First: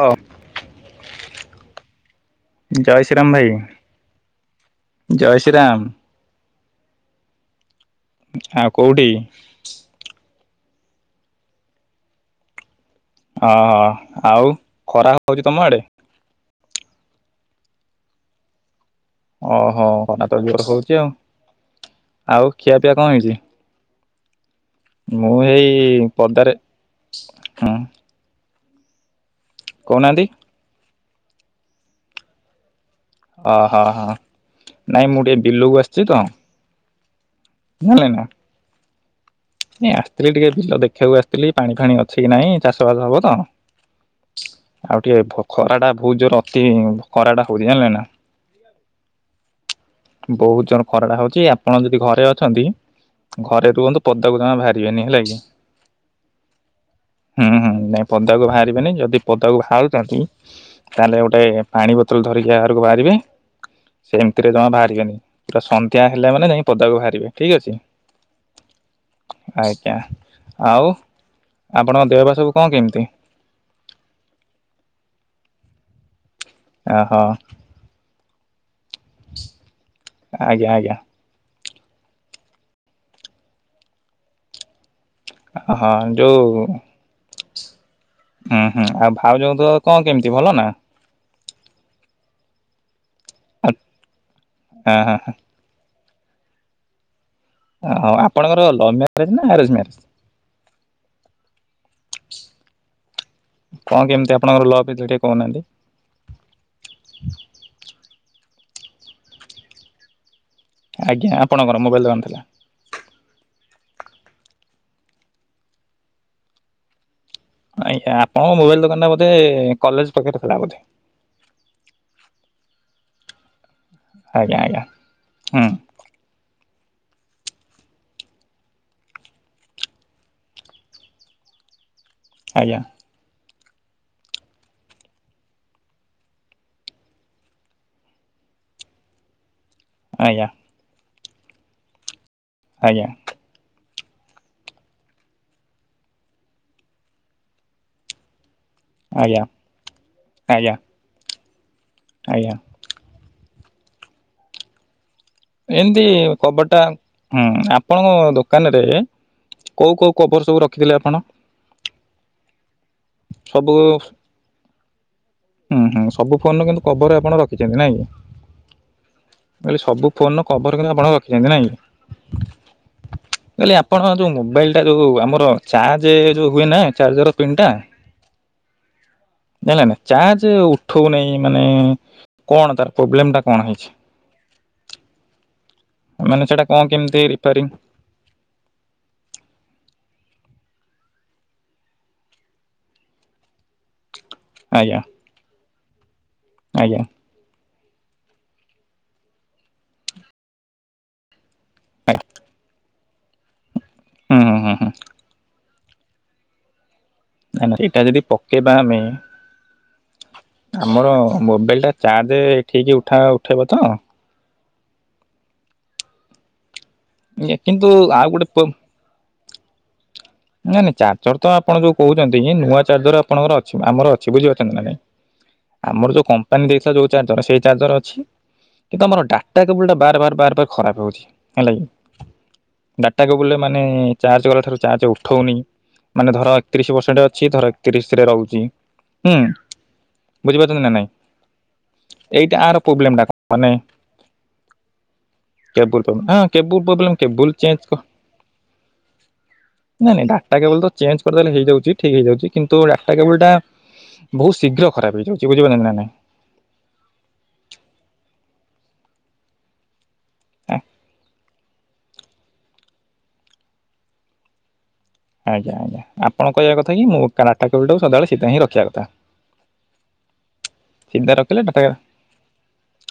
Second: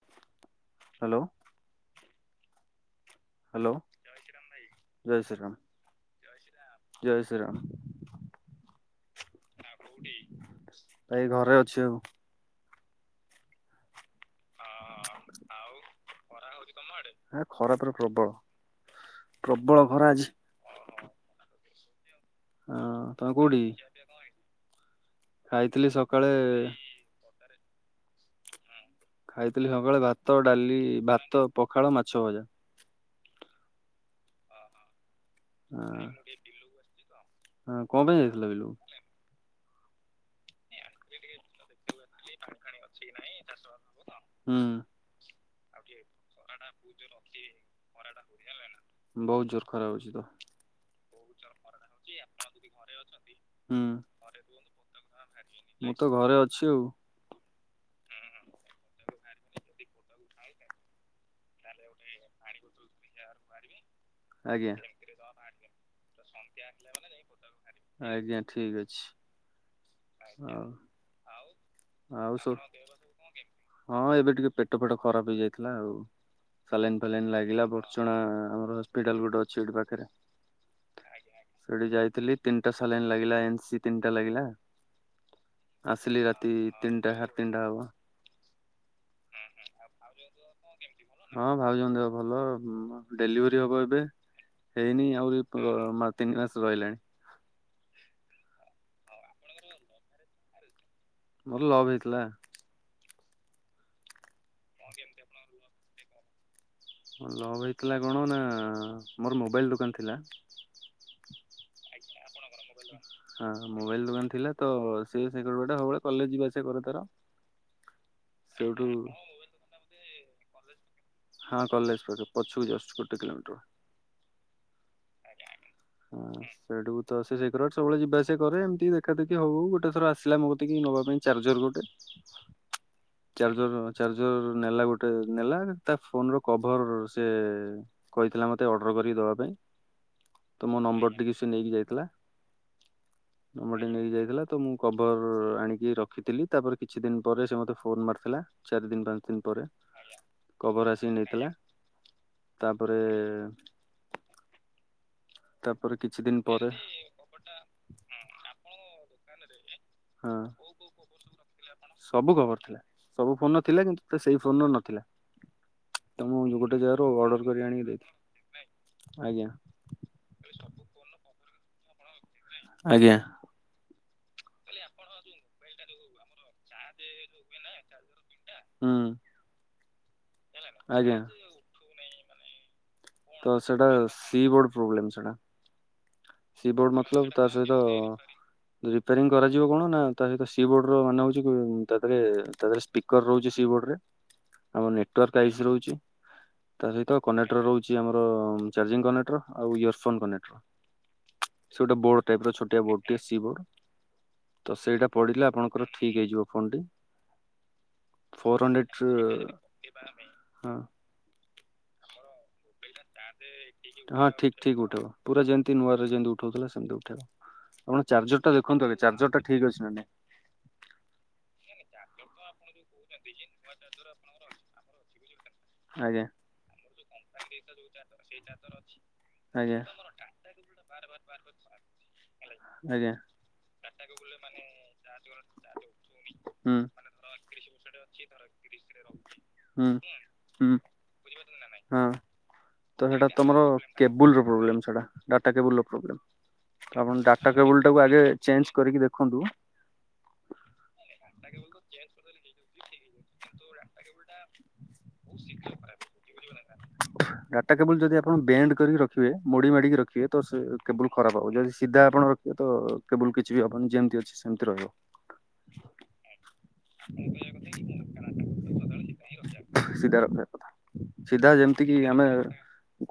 ହଁ ହ୍ୟାଲୋ। ଜୟ ଶ୍ରୀରାମ ଭାଇ ହ୍ୟାଲୋ ଜୟ ଶ୍ରୀରାମ। ଜୟ ଶ୍ରୀ ରାମ। ଆଉ କୋଉଠି? ଏାଇ ଘରେ ଅଛି ଆଉ। ଓହଁ ଆଉ ଖରା ହଉଛି ତମ ଆଡେ ଖରା ପୁରା ପ୍ରବଳ ପ୍ରବଳ ଓହୋ ଖରା ହ ଆଜି [unintelligible] ଜୋର ହଉଛି ଆଉ ଆଉ ହଁ ଖିଆପିଆ କଣ ତମେ ହେଇଛି। କୋଉଠି ମୁଁ ଏଇ ଖାଇଥିଲି ସକାଳେ ପର୍ଦାରେ ହଁ। ଖାଇଥିଲି ସକାଳେ ଭାତ ଡାଲି ଭାତ ପଖାଳ ମାଛ ଭଜା। ଅହ ହ ନାଇଁ ମୁଁ ଟିକେ ବିଲକୁ ଆସିଛି ତ। ହଁ କଣ ଜାଣିଲେ ପାଇଁ ନା। ଯାଇଥିଲା ବିଲୁକୁ? ଆସିଥିଲି ଟିକେ ବିଲ ଦେଖିବାକୁ ଆସିଥିଲି ପାଣି ଫାଣି ଅ ସେଠିକ ନାହିଁ ଚାଷବାସ ହବ ତ ହୁଁ ଆଉ ଟିକେ ଖରାଟା ବହୁତ ଜୋର ଅତି ହଉଛି ଜାଣିଲେ ନା। ବହୁତ ଜୋରେ ଖରା ହେଉଛି। ବହୁତ ଜୋର ଖରାଟା ହେଉଛି ଆପଣ ଯଦି ଘରେ ଅଛନ୍ତି ଘରେ ହୁଁ ରୁହନ୍ତୁ ପଦାକୁ ଜମାେ ବାହାରିବେନି ହେଲା କି? ମୁଁ ତ ଘରେ ଅଛି ଆଉ। ହୁଁ ହୁଁ ନାଇଁ ପଦାକୁ ବାହାରିବେନି ଯଦି ପଦାକୁ ବାହାରୁଛନ୍ତି ତାହେଲେ ଗୋଟେ ପାଣି ବୋତଲ ଧର [unintelligible] ବାହାରକୁ ବାହାରିବେ ସେମିତିରେ ତ ଆଜ୍ଞା ବାହାରିବେନି ପୁରା ସନ୍ଧ୍ୟା ହେଲେ ମାନେ ଯାଇ ପଦାକୁ ବାହାରିବେ। ଠିକ୍ ଅଛି ଆଜ୍ଞା ଠିକ୍ ଅଛି। ଆଜ୍ଞା ହଉ ଆଉ ଆପଣଙ୍କ ଦେହ ପା ଆଉ କଣ ସବୁ କେମିତି? ହଁ ଏବେ ଟିକେ ପେଟ ଫେଟ ଖରାପ ହେଇଯାଇଥିଲା ଆଉ। ସାଲାଇନ୍ ଓହୋ ପାଲାଇନ୍ ଲାଗିଲା ବର୍ଚୁଣା ଆମର ହସ୍ପିଟାଲ ଗୋଟେ ଅଛି ଏଠି ପାଖରେ। ଆଜ୍ଞା ଆଜ୍ଞା। ସେଠି ଯାଇଥିଲି ତିନିଟା ସାଲାଇନ୍‌ ଲାଗିଲା ଏନ୍‌ ସି ତିନିଟା ଲାଗିଲା। ହଁ ଯୋଉ ସାଢ଼େ ତିନିଟା ହବ। ହୁଁ ହୁଁ ଆଉ ଭାଉଜଙ୍କ ତ ଦେହ କଣ କେମିତି ଭଲ ନା? ହଁ ଭାଇଜଙ୍କ ଦେହ ଭଲ ଡେଲିଭେରି ହବ ଏବେ ହେଇନି ଆହୁରି କ ମା ତିନି ମାସ ରହିଲାଣି। ହ ଆପଣଙ୍କର ଲଭ୍ ମ୍ୟାରେଜ ନା ଆରେଞ୍ଜ ମ୍ୟାରେଜ୍? ମୋର ଲଭ ହେଇଥିଲା। କଣ କେମିତି ଆପଣଙ୍କର ଲଭ ହେଇଥିଲା ଟିକେ କହୁନାହାନ୍ତି? ଲଭ୍ ହେଇଥିଲା କଣ ନା ମୋର ମୋବାଇଲ ଦୋକାନ ଥିଲା। ଆଜ୍ଞା ଆପଣଙ୍କର ମୋବାଇଲ ଦୋକାନ ଥିଲା। ହଁ ମୋବାଇଲ ଦୋକାନ ଥିଲା ତ ସେ ସେକଟ ବାଟେ ସବୁବେଳେ କଲେଜ୍‌ ଯିବା ଆସିବା କରେ ତାର। ଆଜ୍ଞା ଆପଣଙ୍କ ମୋବାଇଲ ସେଇଠୁ ଦୋକାନ ଟା ବୋଧେ କଲେଜ୍‌ ପଖରେ ଥିଲା ବୋଧେ। ହଁ କଲେଜ ପାଖେ ପଛକୁ ଜଷ୍ଟ ଗୋଟେ କିଲୋମିଟର। ଆଜ୍ଞା ଆଜ୍ଞା ହୁଁ। ହଁ ସେଇଠୁକୁ ତ ସେ ଶିଘ୍ର ସବୁବେଳେ ଯିବା ଆସିବା କରେ ଏମିତି ଦେଖା ଦେଖି ହଉ ଗୋଟେ ଥର ଆସିଲା ମ ଗତିକି ନେବା ପାଇଁ ଚାର୍ଜର ଗୋଟେ। ଆଜ୍ଞା ଚାର୍ଜର୍ ଚାର୍ଜର୍ ନେଲା ଗୋଟେ ନେଲା ତା ଫୋନ୍‌ ର କଭର୍ ସେ କହିଥି ଲା ମତେ ଅର୍ଡ଼ର କରିକି ଦେବା ପାଇଁ। ଆଜ୍ଞା ତମ ନମ୍ବର ଟିକେ ସେ ନେଇକି ଯାଇଥିଲା। ଆଜ୍ଞା। ନମ୍ବରଟି ନେଇକି ଯାଇଥିଲା ତ ମୁଁ କଭର୍ ଆଣିକି ରଖିଥିଲି ତାପରେ କିଛି ଦିନ ପରେ ସେ ମତେ ଫୋନ୍‌ ମାରିଥିଲା। ଚାରି ଦିନ୍‌ ପାଞ୍ଚ ଆଜ୍ଞା ଦିନ୍‌ପରେ ଆଜ୍ଞା କଭର୍ ଆସିିକି ନେଇଥିଲା। ଆଜ୍ଞା ତାପରେ ତାପରେ ଏମିତି କିଛି ଦିନ କବର୍ ପରେ ଟା ହଁ ଆପଣଙ୍କ ଦୋକାନରେ କୋଉ କୋଉ ହଁ କଵର୍ ସବୁ ରଖିଥିଲେ ଆପଣ? ସବୁ କବର ଥିଲା ସବୁ ଫୋନ ଥିଲା କିନ୍ତୁ ତ ସେଇ ଫୋନର ନ ହୁଁ ହୁଁ ସବୁ ଫୋନ ର କିନ୍ତୁ ଜାଗାରୁ କଭର ଆପଣ ଅର୍ଡର କରି ରଖିଛନ୍ତି ଆଣିକି ନାଇଁ ଦେଇଥିଲି। କି? ଆଜ୍ଞା କଇଲି ସବୁ ଫୋନ ର କଭର କିନ୍ତୁ ଆପଣ ରଖିଛନ୍ତି ନାଇଁକି? ଆଜ୍ଞା କାଲି ଆପଣ ଯୋଉ ମୋବାଇଲ ଟା ଯୋଉ ଆମର ଅଛି। ଚାର୍ଜେ ହୁଏ ନା ଚାର୍ଜର ପିନ୍ ଟା ହୁଁ। ହେଲା ଚାର୍ଜ ଆଜ୍ଞା। ଉଠଉନାଇ ମାନେ କଣ ତାର ପ୍ରୋବ୍ଲେମ ଟା ତ କଣ ସେଟା ହେଇଛି? ସି ବୋର୍ଡ ପ୍ରୋବ୍ଲେମ୍ ସେଟା। ମାନେ ସେଇଟା ସି କଣ ବୋର୍ଡ କେମିତି ମତଲବ ତା ରିପାରିଂ ସହିତ ରିପାରିଂ କରାଯିବ କଣ ନା ତା ସହିତ ସି ସି ବୋର୍ଡ ର ମାନେ ହଉଛି ତା ଦେହରେ ତା ଦେହରେ ସ୍ପିକର ରହୁଛି ସି ବୋର୍ଡରେ ଆମ ଆଜ୍ଞା ନେଟୱାର୍କ ଆଇଶୁ ରହୁଛି। ତା ଆଜ୍ଞା ସହିତ କନେକ୍ଟର ରହୁଛି। ଚି ଆମର ଚାର୍ଜିଂ କନେକ୍ଟର ଆଉ ଇୟରଫୋନ୍ କନେକ୍ଟର। ସେ ଗୋଟେ ବୋର୍ଡ ଟାଇପ ର ଛୋଟିଆ ବୋର୍ଡ଼ ଟେ ସି ବୋର୍ଡ ହୁଁ ହୁଁ ହୁଁ ତ ହୁଁ ସେଇଟା ପଡିଲେ ଆପଣ ର ଠିକ୍ ହେଇଯିବ ଫୋନଟି ନା ନା ଏଟା ଯଦି ପକେଇବା ଆମେ କାହା ପାଇଁ? ଆମର ମୋବାଇଲ ଟା ଚାର୍ଜ ଠିକ ଉଠା ଉଠେଇବ ତ? ହଁ ଠିକ୍ ଉଠେଇବ ପୁରା ଯେମତି ନୂଆରେ ଯେମିତି ଉଠଉଥିଲା ସେମିତି ଉ କିନ୍ତୁ ଆପଣ ଆଉ ଚାର୍ଜର ଗୋଟେ ଟା ପ ଦେଖନ୍ତୁ ଆଗ ଚାର୍ଜର ଟା ଠିକ୍ ଅଛି ନା ନାଇଁ। ନାଇଁ ନାଇଁ ଚାର୍ଜର ତ ଆପଣ ଯୋଉ କହୁଛନ୍ତି ନୂଆ ଚାର୍ଜର ଆପଣଙ୍କର ଅଛି ଆମର ଅ ସେ ବୁଝିପାରୁଛନ୍ତି ନା ନାଇଁ? ଆମର ଆଜ୍ଞା ଯୋଉ କମ୍ପାନୀ ଦେଇଥିଲା ଯୋଉ ଚାର୍ଜର ସେଇ ଚାର୍ଜର ଅଛି। କିନ୍ତୁ ଆମର ଡାଟା ଆଜ୍ଞା। କେବୁଲ ଟା ବାର ବାର ବାର ବାର ଖରାପ ହଉଛି ହେଲା କି। ଆଜ୍ଞା ଡାଟା କେବୁଲ୍ ଟା ମାନେ ଚାର୍ଜ କଲା ଠାରୁ ଚାର୍ଜ ଉଠଉନି। ମାନେ ଧର ହୁଁ ଏକତିରିଶ ପରସେଣ୍ଟ ଅଛି ଧର ଏକତିରିଶ ରେ ରହୁଛି ହୁଁ। ହୁଁ ବୁଝିପାରୁଛନ୍ତି ନା ନାଇଁ ହଁ ଏଇଟା ଆର ତ ପ୍ରୋବ୍ଲେମ ଟା ସେଇଟା ତମର ମାନେ କେବୁଲର ପ୍ରୋବ୍ଲେମ ସେଟା ଡାଟା କେବୁଲର କେବୁଲ ହଁ କେବୁଲ ପ୍ରୋବ୍ଲେମ। ପ୍ରୋବ୍ଲେମ ଆପଣ ଡାଟା ଚେଞ୍ଜ କେବୁଲ ଟାକୁ ଆଗେ ଚେଞ୍ଜ କରିକି ଦେଖନ୍ତୁ। ନାଇଁ ନାଇଁ ଡାଟା କେବୁଲ ତ ଚେଞ୍ଜ କରିଦେଲେ ହେଇଯାଉଛି। ଠିକ ହେଇଯାଉଛି କିନ୍ତୁ ଟା କେବୁଲଟା ବହୁତ ଶୀଘ୍ର ଖରାପ ହେଇଯାଉଛି ବୁଝିପାର ନା ନାଇଁ? ଡାଟା କେବୁଲ ଯଦି ଆପଣ ବେଣ୍ଡ କରିକି ରଖିବେ ମୋଡି ମାଡିକି ରଖିବେ ତ ସେ ଆଁ, କେବୁଲ ଖରାପ ହବ ଯଦି ସିଧା ଆପଣ ରଖିବେ ତ କେବୁଲ କିଛି ବି ହବନି ଯେମିତି ଅଛି ସେମିତି ରହିବ। ଆଜ୍ଞା ଆଜ୍ଞା ଆପଣ କହିବା କଥା କି ମୁଁ ଡାଟା କାବୁଲଟାକୁ ସଦାବେଳେ ସୀଧା ହିଁ ରଖିବା କଥା। ସିଧା ରଖିବା କଥା ସିଧା ରଖିଲେ ଯେମିତ ଡାଟା ସେତିକି ଆମେ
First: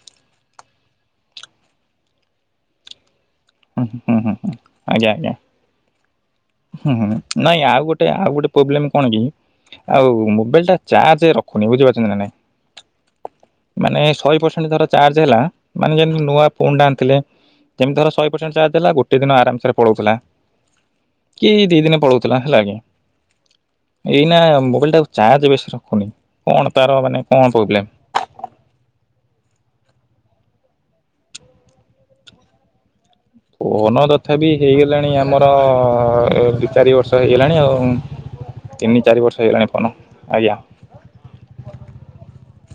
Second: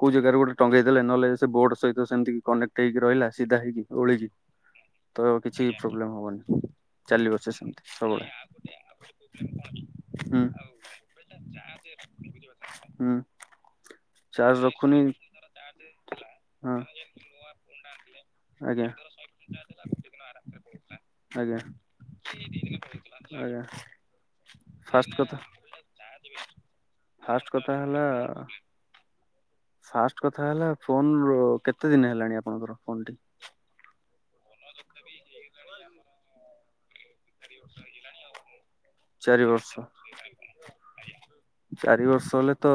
କୋଉ ଜାଗାରେ ଗୋଟେ ଟଙ୍ଗେଇ ଦେଲେ ନହେଲେ ସେ ବୋର୍ଡ ସହିତ ସେମିତି କନେକ୍ଟ ହେଇକି ରହିଲା। ସିଧା ହେଇକି ହୁଁ ହୁଁ ଓଳିକି ହୁଁ ହୁଁ ଆଜ୍ଞା ଆଜ୍ଞା ତ କିଛି ପ୍ରୋବ୍ଲେମ ହବନି। ହୁଁ ଚାଲିବ ସେ ନାଇଁ ସେମିତି ଆଉ ଗୋଟେ ସବୁବେଳେ। ଆଉ ଗୋଟେ ପ୍ରୋବ୍ଲେମ କଣ କି ଆଉ ହୁଁ ମୋବାଇଲ ଟା ଚାର୍ଜ ରଖ ପୁଣି ବୁଝିପାରୁଛନ୍ତି ନା ନାଇ? ହୁଁ। ମାନେ ଶହେ ଚାର୍ଜ ପରସେଣ୍ଟ ଧର ରଖୁନି ଚାର୍ଜ ହେଲା ମାନେ ଯେନ ନୂଆ ହଁ। ଫୋନ ଟା ଆଣିଥିଲେ ଯେମିତି ଧର ଶହେ ପରସେଣ୍ଟ ଚାର୍ଜ ଆଜ୍ଞା ହେଲା ଗୋଟେ ଦିନ ଆରାମସରେ ପଳଉଥିଲା। କି ଆଜ୍ଞା ଦି ଦିନ ପଳଉଥିଲା ହେଲା କି ଆଜ୍ଞା ଏଇନା ମୋବାଇଲ ଫାଷ୍ଟ ଟାକୁ ଚାର୍ଜ ବେଶୀ ରଖୁନି କଥା କଣ ତାର ମାନେ କଣ ପ୍ରୋବ୍ଲେମ? ନା ଫାଷ୍ଟ କଥା ହେଲା ଫୋନ କେତେ ଦିନ ହେଲାଣି ଆପଣଙ୍କର ଫୋନ୍ ଟି ଫୋନ ତଥାବି ହେଇଗଲାଣି ଆମର ଦି ଚାରି ବର୍ଷ। ବର୍ଷ ହେଇଗଲାଣି ଆଉ ତିନି ଚାରି ବର୍ଷ ହେଇଗଲାଣି। ଫୋ ଆଜ୍ଞା ଚାରି ବର୍ଷ ହେଲେ ତ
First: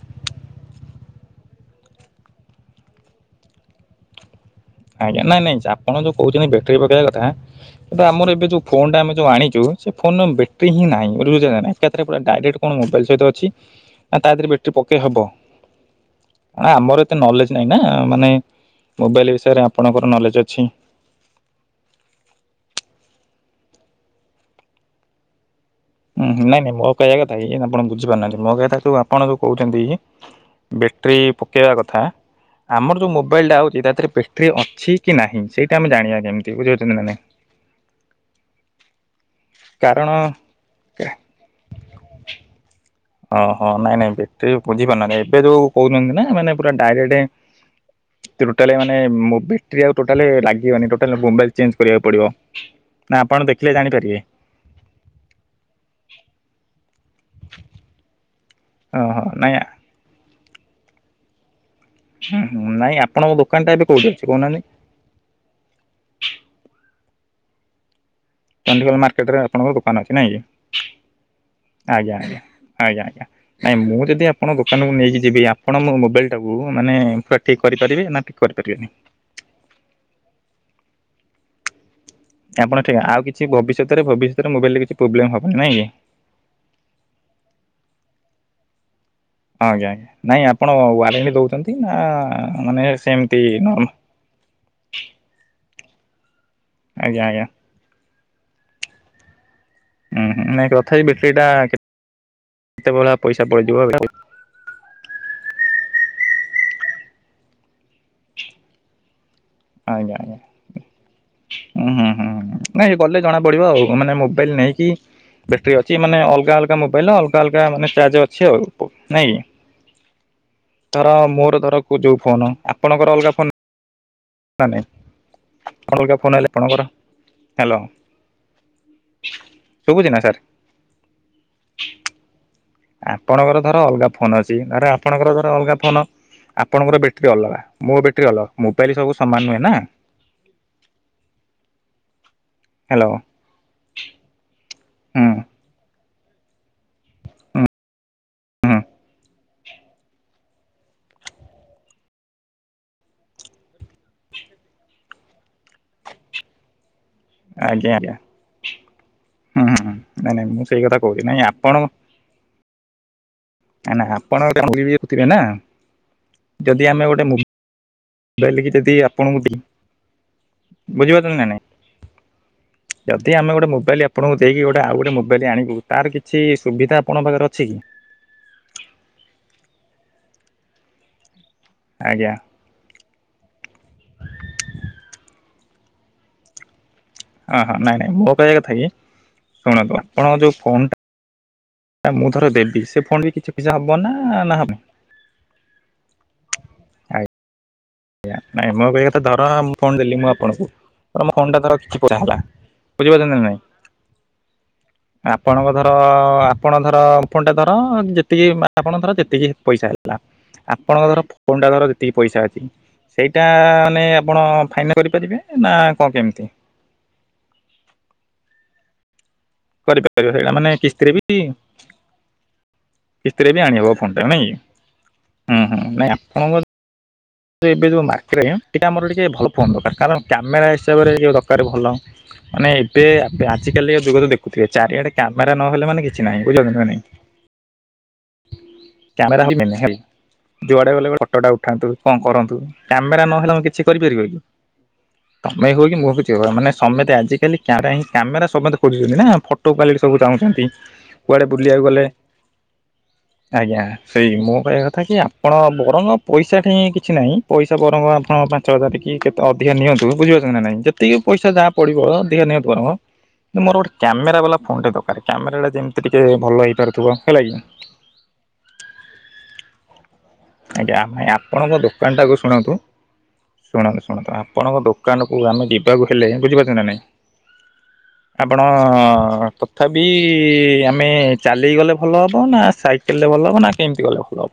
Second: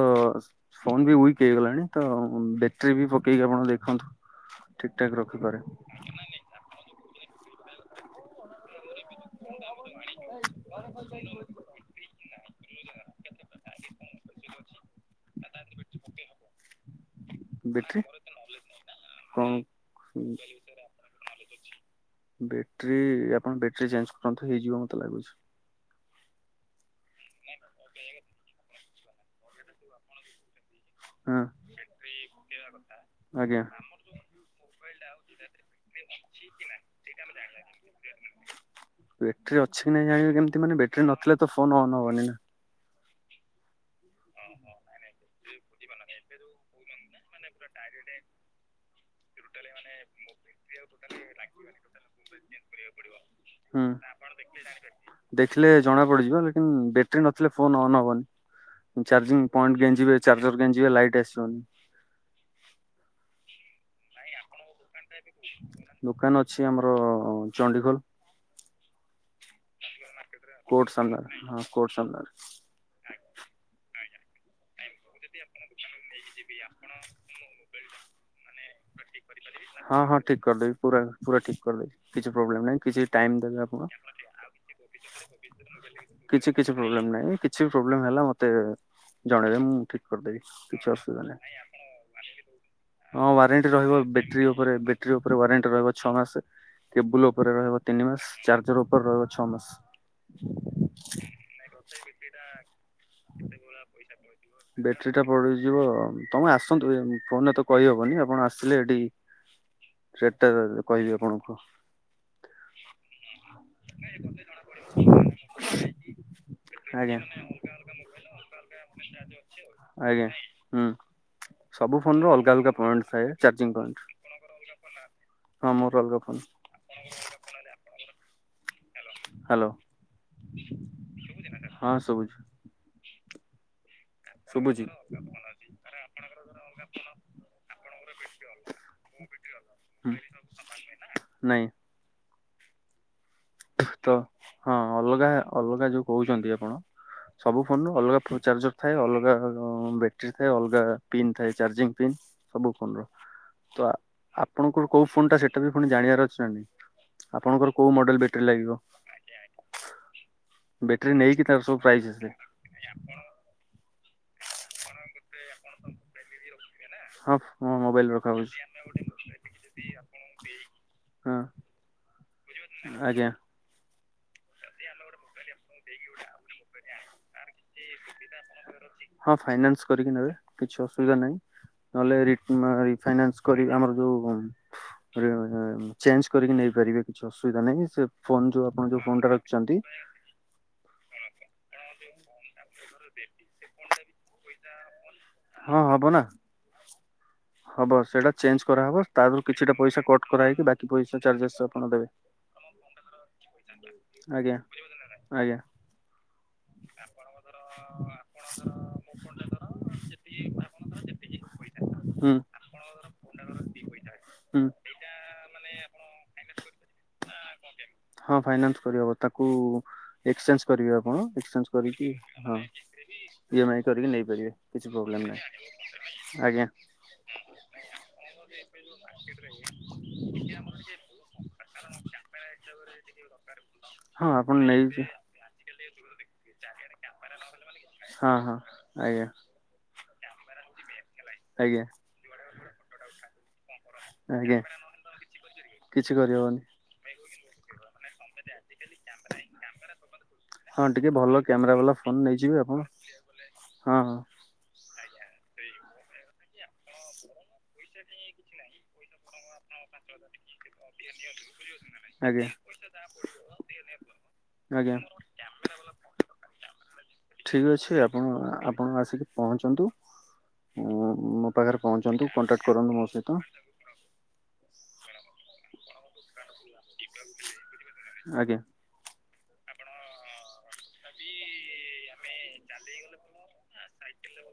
ଫୋନ ବି ୱିକ ହେଇଗଲାଣି ତ ବ୍ୟାଟେରୀ ବି ପକେଇକି ଆପଣ ଦେଖନ୍ତୁ। ଠିକ ଠାକ ଆଜ୍ଞା ନାଇଁ ରଖିପାରେ। ନାଇଁ ଆପଣ ଯୋଉ କହୁଛନ୍ତି ବ୍ୟାଟେରୀ ପକେଇବା କଥା ଆମର ଏବେ ଯୋଉ ଫୋନ ଟା ଆମେ ଯୋଉ ଆଣିଚୁ ସେ ଫୋନ୍ ର ବେଟ୍ରୀ ହଁ ନାହିଁ ବୁଝିପାରୁଚ ନା ଏକାଥରେ ପୁରା ଡାଇରେକ୍ଟ କଣ ମୋବାଇଲ ସହିତ ଅଛି ନା ତା ଦେହରେ ବ୍ୟାଟେରୀ ପକେଇ ହବ ଆମର ଏତେ ନଲେଜ ନାହିଁ ନା ବ୍ୟାଟେରୀ ମାନେ ମୋବାଇଲ କଣ ବିଷୟରେ ଆପଣଙ୍କର ନଲେଜ ଅଛି। ବ୍ୟାଟ୍ରି ଆପଣ ବ୍ୟାଟେ୍ରୀ ଚେଞ୍ଜ କରନ୍ତୁ ହେଇଯିବ ମୋତେ ଲାଗୁଛି। ହୁଁ ନାଇଁ ନାଇଁ ମୋ କହିବା କଥା ଏଇ ଆପଣ ବୁଝିପାରୁନାହାନ୍ତି ମୋ କହିବା କଥା ଆପଣ ଯୋଉ କହୁଛନ୍ତି ବ୍ୟାଟେରୀ ହଁ ପକେଇବା କଥା ଆମର ଯେଉଁ ମୋବାଇଲଟା ଆଜ୍ଞା ହେଉଛି ତା ଦେହରେ ବ୍ୟାଟେରୀ ଅଛି କି ନାହିଁ ସେଇ ବେଟ୍ରୀ ଅଛି କି ନାଇଁ ଜାଣିବେ କାରଣ କେମିତି ମାନେ ବ୍ୟାଟେରୀ ନଥିଲେ ତ ଫୋନ ଅନ ହବନି ନା ଅହୋ ନାଇଁ ନାଇଁ ବେଟ୍ରି ବୁଝିପାରୁନାହାଁନ୍ତି ଏବେ ଯୋଉ କହୁଛନ୍ତି ନା ମାନେ ପୁରା ଡାଇରେକ୍ଟ ଟୋଟାଲ ମାନେ ବେଟେରୀ ଆଉ ଟୋଟାଲ ଲାଗିବନି ଟୋଟାଲ ମୋବାଇଲ ଚେଞ୍ଜ କରିବାକୁ ପଡିବ। ନା ଆପଣ ଦେଖିଲେ ହୁଁ ଜାଣିପାରିବେ ଦେଖିଲେ ଜଣା ପଡିଯିବ ଲେକିନ ବେ ବେଟ୍ରି ନଥିଲେ ଫୋନ୍ ଅନ୍ ହବନି ଓହୋ ଚାର୍ଜିଂ ନାଇଁ ପଏଣ୍ଟ ଗେଂଜିବେ ଚାର୍ଜର ଗେଂଜିବେ ଲାଇଟ୍ ଆସିବନି। ନାଇଁ ଆପଣଙ୍କ ଦୋକାନ ଟା ଏବେ କୋଉଠି ଅଛି କହୁନାହାନ୍ତି ଦୋକାନ ଅଛି ଆମର ଚଣ୍ଡିଖୋଲ। ଚଣ୍ଡିଖୋଲ ମାର୍କେଟ ରେ ଆପଣଙ୍କ ଦୋକାନ ଅଛି ନାଇଁ କି? କୋର୍ଟ ସାମ୍ନାରେ ହଁ କୋର୍ଟ ଆଜ୍ଞା ସାମ୍ନାରେ ଆଜ୍ଞା ଆଜ୍ଞା ଆଜ୍ଞା ନାଇଁ ମୁଁ ଯଦି ଯଦି ଆପଣ ଦୋକାନକୁ ନେଇକି ଯିବି ଆପଣ ମୋ ମୋବାଇଲଟାକୁ ମାନେ ପୁରା ଠିକ୍ କରିପାରିବେ ନା ଟି କରିପାରିବେନି। ହଁ ହଁ ଠିକ କରିଦେବି ପୁରା ପୁରା ଠିକ କରିଦେବି। କିଛି ପ୍ରୋବ୍ଲେମ ନାହିଁ ଆପଣ ଠିକ, ଆଉ, ଟାଇମ କିଛି ଦେବେ ଆପଣ ଭବିଷ୍ୟତରେ-ଭବିଷ୍ୟତରେ ମୋବାଇଲ ରେ କିଛି ପ୍ରୋବ୍ଲେମ ହବନି ନାଇଁ କି? କିଛି କିଛି ପ୍ରୋବ୍ଲେମ ନାହିଁ। କିଛି ପ୍ରୋବ୍ଲେମ ହେଲା ମତେ ଜଣେଇବେ, ମୁଁ ଆଜ୍ଞା ଠିକ ଆଜ୍ଞା କରିଦେବି, ନାଇଁ ଆପଣ କିଛି ଅସୁବିଧା ୱାରେଣ୍ଟି ନାହିଁ। ଦଉଛନ୍ତି ନା ମାନେ ହଁ ସେମିତି ୱାରେଣ୍ଟି ନର୍ମ ରହିବ। ବ୍ୟାଟେରୀ ଉପରେ ବ୍ୟାଟେରୀ ଉପରେ ୱାରେଣ୍ଟି ରହିବ ଛଅ ମାସ, ଆଜ୍ଞା କେବୁଲ ଆଜ୍ଞା ଉପରେ ରହିବ ତିନି ମାସ। ଚାର୍ଜର ଉପରେ ରହିବ ଛଅ ମାସ। ଉ- ହୁଁ-ତଥାପି ବ୍ୟାଟେରୀଟା କେତ କେତେ ଭଳିଆ ପଇସା ପଡ଼ିଯିବ? ବ୍ୟାଟେରୀଟା ପୋଡ଼ିଯିବ, ତମେ ଆସନ୍ତୁ, ଫୋନରେ ତ କହିହେବନି, ଆପଣ ଆସିଲେ ଏଠି ଆଜ୍ଞା ଆଜ୍ଞା ସେଟଟା କହିବି ଆପଣଙ୍କୁ ହୁଁ ହୁଁ ହୁଁ ନାଇଁ, ଗଲେ ଜଣା ପଡିବ, ଆଉ ମାନେ ମୋବାଇଲ ନେଇକି ବ୍ୟାଟେରୀ ଅଛି, ମାନେ ଅଲଗା ଅଲଗା ମୋବାଇଲ, ଆଜ୍ଞା। ଅଲଗା ଅଲଗା ମାନେ ଚାର୍ଜ ଅଛି, ଆଉ ନାଇଁ କି? ଆଜ୍ଞା ହୁଁ ଧର, ମୋର ଧର ସବୁ ଯୋଉ ର ଫୋନ, ଅଲଗା ଅଲଗା ପଏଣ୍ଟ ଆପଣଙ୍କର ଥାଏ ଅଲଗା ଫୋନ, ଚାର୍ଜିଂ ପଏଣ୍ଟ ନା ନାଇଁ ହଁ ମୋର ଆପଣଂକଙ୍କ ଅଲଗା ଫୋନ ଆଇଲେ ଆପଣଂକର ହାଲୋ। ହ୍ୟାଲୋ, ହଁ, ଶୁଭୁଚି। ଆପଣଙ୍କର, ଧର, ଅଲଗା ଫୋନ ଅଛି ଶୁଭୁଛି। ଧର, ଆପଣଙ୍କର, ଧର ଅଲଗା ଫୋନ। ଆପଣଙ୍କର, ବେଟ୍ରି ଅଲଗା, ମୋ ବେଟ୍ରି ଅଲଗା, ମୋବାଇଲ ସବୁ ସମାନ ନୁହେଁ ନା। ହୁଁ ନାଇଁ। ହ୍ୟାଲୋ। ତ, ହଁ, ଅଲଗା ହୁଁ ଅଲଗା, ଯୋଉ କହୁଛନ୍ତି ଆପଣ। ସବୁ ଫୋନରୁ ଅଲଗା ଚାର୍ଜର ଥାଏ, ଅଲଗା ବ୍ୟାଟେରୀ ଥାଏ, ଅଲଗା ପିନ୍ ଥାଏ, ଚାର୍ଜିଂ ପିନ୍। ସବୁ ଫୋନର ତ, ଆପଣଙ୍କର କୋଉ ଫୋନ୍ ଟା, ସେଟା ବି ଫୁଣି ଜାଣିବାର ଅଛି ନା ନାଇ? ଆପଣଙ୍କର ଆଜ୍ଞା କୋଉ ଆଜ୍ଞା ମଡେଲ ବେଟ ଲାଗିବ, ହୁଁ ହୁଁ ନାଇଁ ନାଇଁ ମୁଁ ସେଇ କଥା ବେଟ୍ରି କହୁଛି ନାଇଁ ନେଇକି, ତାର ଆପଣ ସବୁ ପ୍ରାଇସ ଆସେ। ନାଁ ଆପଣ [unintelligible] ଥିବେ ନା। ଯଦି ହଁ, ମୋ ମୋବାଇଲ ରଖ। ବେଲିକି, ଯଦି ଆପଣଙ୍କୁ ଦେଇ ହଁ ବୁଝିପାରୁଛନ୍ତି ନା ନାଇଁ? ଆଜ୍ଞା ଯଦି ଆମେ ଗୋଟେ ମୋବାଇଲ ଆପଣଙ୍କୁ ଦେଇକି, ଗୋଟେ ଆଉ ଗୋଟେ ମୋବାଇଲ ଆଣିବୁ, ତାର କିଛି ସୁବିଧା ଆପଣଙ୍କ ପାଖରେ ଅଛି କି? ହଁ ଫାଇନାନ୍ସ କରିକି ନେବେ। କିଛି ଅସୁବିଧା ନାହିଁ। ନହେଲେ ଆଜ୍ଞା ରି ଫାଇନାନ୍ସ କରି, ଆମର ଯୋଉ ରେ ଚେଞ୍ଜ କରିକି ନେଇପାରିବେ। କିଛି ହଁ, ଅସୁବିଧା ହଁ। ନାହିଁ ନାଇଁ, ସେ ନାଇଁ। ମୋ ଫୋନ କହିବା ଯୋଉ କଥା ଆପଣ କି, ଯୋଉ ଫୋନ ଟା ରଖିଛନ୍ତି ଶୁଣନ୍ତୁ, ଆପଣଙ୍କ ଯୋଉ ଫୋନ ଟା ମୁଁ, ଧର ଦେବି। ସେ ଫୋନ୍ ବି କିଛି ପଇସା ହବ ନା, ନା ନାହିଁ? ହଁ, ହବ ନା। ଆଏ। ହବ ସେଇଟା ଆଜ୍ଞା, ଚେଞ୍ଜ ନାଇଁ, ମୋ କରାହବ କହିବା କଥା, ତା ଦେହରୁ ଧର, କିଛିଟା ମୁଁ ଫୋନ ପଇସା ଦେଲି କଟ୍ ମୁଁ କରାହେଇକି ଆପଣଙ୍କୁ। ବାକି ପଇସା ଧର, ମୋ ଚାର୍ଜେସ୍ ଫୋନ୍ଟା ଧର, ଆପଣ କିଛି ଦେବେ ପଇସା ହେଲା। ବୁଝିପାରୁଛନ୍ତି, ନା ନାଇଁ? ଆଜ୍ଞା ଆଜ୍ଞା ଆପଣଙ୍କ ଧର ଆପଣ, ଧର, ଫୋନ୍ଟା ଧର, ଯେତିକି। ଆପଣ, ଧର, ଯେତିକି ପଇସା ହେଲା। ଆପଣଙ୍କ, ଧର, ଫୋନ୍ଟା, ଧର, ଯେତିକି ହୁଁ ପଇସା ଅଛି। ସେଇଟା ମାନେ ଆପଣ ହୁଁ ଫାଇନା କରିପାରିବେ ନା କ କେମିତି? ହଁ ଫାଇନାଥ କରିହବ। ତାକୁ କରିପାରିବେ ସେଇଟା ଏକ୍ସଚେଞ୍ଜ ମାନେ କରିବେ କିସ୍ତିରେ ଆପଣ ବି ଏକ୍ସଚେଞ୍ଜ କରିକି ହଁ। କିସ୍ତିରେ ଇ ବି ଏମ୍ ଆଇ ଆଣିହବ କରିକି ଫୋନ୍ଟା ନାଇଁ? ନେଇପାରିବେ କିଛି ପ୍ରୋବ୍ଲେମ୍ ନାହିଁ ହୁଁ ହୁଁ ନାଇଁ ଆପଣଙ୍କ ଆଜ୍ଞା ଏବେ ଯେଉଁ ମାର୍କେରେ ଟିକେ ଆମର ଟିକେ ଭଲ ଫୋନ୍ ଦରକାର କାରଣ କ୍ୟାମେରା ହିସାବରେ ଯୋଉ ଦରକାର ଭଲ। ମାନେ ଏବେ ଆବେ ଆଜିକାଲି ଯୁଗ ହଁ ତ ଆପଣ ଦେଖୁଥିବେ ନେଇ ଚାରିଆଡେ କ୍ୟାମେରା ନହେଲେ ମାନେ କିଛି ନାହିଁ, ବୁଝି ପାରୁଛ ନା ନାହିଁ? ହଁ ହଁ ଆଜ୍ଞା। ହଉଛି ମେନ୍ ହେଲା ଯୁଆଡେ ଗଲେ ଗୋଟେ ଫୋଟୋ ଟା ଆଜ୍ଞା ଉଠାନ୍ତୁ କଣ କରନ୍ତୁ କ୍ୟାମେରା ନହେଲେ ମୁଁ କିଛି କରିପାରିବ କି? ଆଜ୍ଞା ତମେ ହୁଅ କି ମୁଁ କିଛି କି ଯିଏ ହଉ କରିହବନି ଆମମାନେ ସମତେ ଆଜିକାଲି କ୍ୟା ପାଇଁ କ୍ୟାମେରା ସମସ୍ତେ ଖୋଜୁଛନ୍ତି ନା ଫଟ କ୍ୱାଲିଟି ସବୁ ଚାହୁଁଛନ୍ତି, ହଁ ଟିକେ ଭଲ କୁଆଡେ କ୍ୟାମେରା ବୁଲିବାକୁ ବାଲା ଗଲେ ଫୋନ ନେଇଯିବେ ଆପଣ। ଆଜ୍ଞା ହଁ ହଁ ସେଇ ମୋ କହିବା କଥା ଥା ଯେ ଆପଣ ବରଂ ପଇସା ଠି କି କିଛି ନାହିଁ ପଇସା ବରଂ ଆପଣ ପାଞ୍ଚ ହଜାର ଦେଖିକି କେତେ ଅଧିକା ନିଅନ୍ତୁ ବୁଝିପାରୁଛନ୍ତି ନା ନାହିଁ ଯେତିକି ପଇସା ଯା ପଡିବ ଦିଅ ଆଜ୍ଞା ନିଅ କରମ୍ ମୋର ଗୋଟେ କ୍ୟାମେରା ବାଲା ଫୋନଟେ ଆଜ୍ଞା। ଦରକାର କ୍ୟାମେରାଟା ଯେମିତି ଟିକେ ଭଲ ହେଇ ଠିକ ଅଛି ଆପଣ ଆପଣ ଆସିକି ପହଞ୍ଚନ୍ତୁ ଉଁ ମୋ ପାଖରେ ପହଞ୍ଚ କାଣ୍ଟା କୁ ଶୁଣାନ୍ତୁ ଶୁଣନ୍ତୁ ଶୁଣନ୍ତୁ ଆପ ଆପଣଙ୍କ ଦୋକାନକୁ ଆମେ ଯିବାକୁ ହେଲେ ବୁଝିପାରୁଛ ନା ନାହିଁ? ଆଜ୍ଞା। ଆପଣ ତଥାପି ଆମେ ଚାଲିକି ଗଲେ ଭଲ ହବ ନା ସାଇକେଲରେ ଭଲ ହବ ନା କେମିତି ଗଲେ ଭଲ ହବ?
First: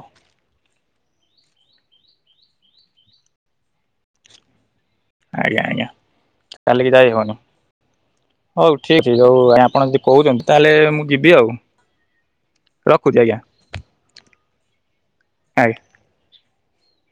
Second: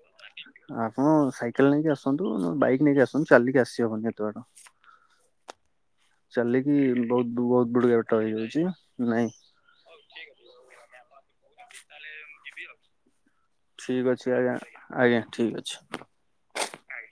ଆପଣ ସାଇକେଲ ନେଇକି ଆସନ୍ତୁ ବାଇକ ନେଇକି ଆସନ୍ତୁ ଚାଲିକି ଆସିହବନି ଏତେ ବାଟ। ଆଜ୍ଞା ଆଜ୍ଞା। ଚାଲିକି ଯାଇ ବହୁତ ହବନି ବହୁତ ବଡ ବାଟ ହେଇଯାଉଛି ହଉ ଠିକ ନାଇଁ ହଉ ଆପଣ ଯଦି କହୁଛନ୍ତି ତାହେଲେ ମୁଁ ଯିବି ଆଉ ରଖୁଛି ଆଜ୍ଞା। ଠିକ ଅଛି ଆଜ୍ଞା ଆଜ୍ଞା ଠିକ ଅଛି।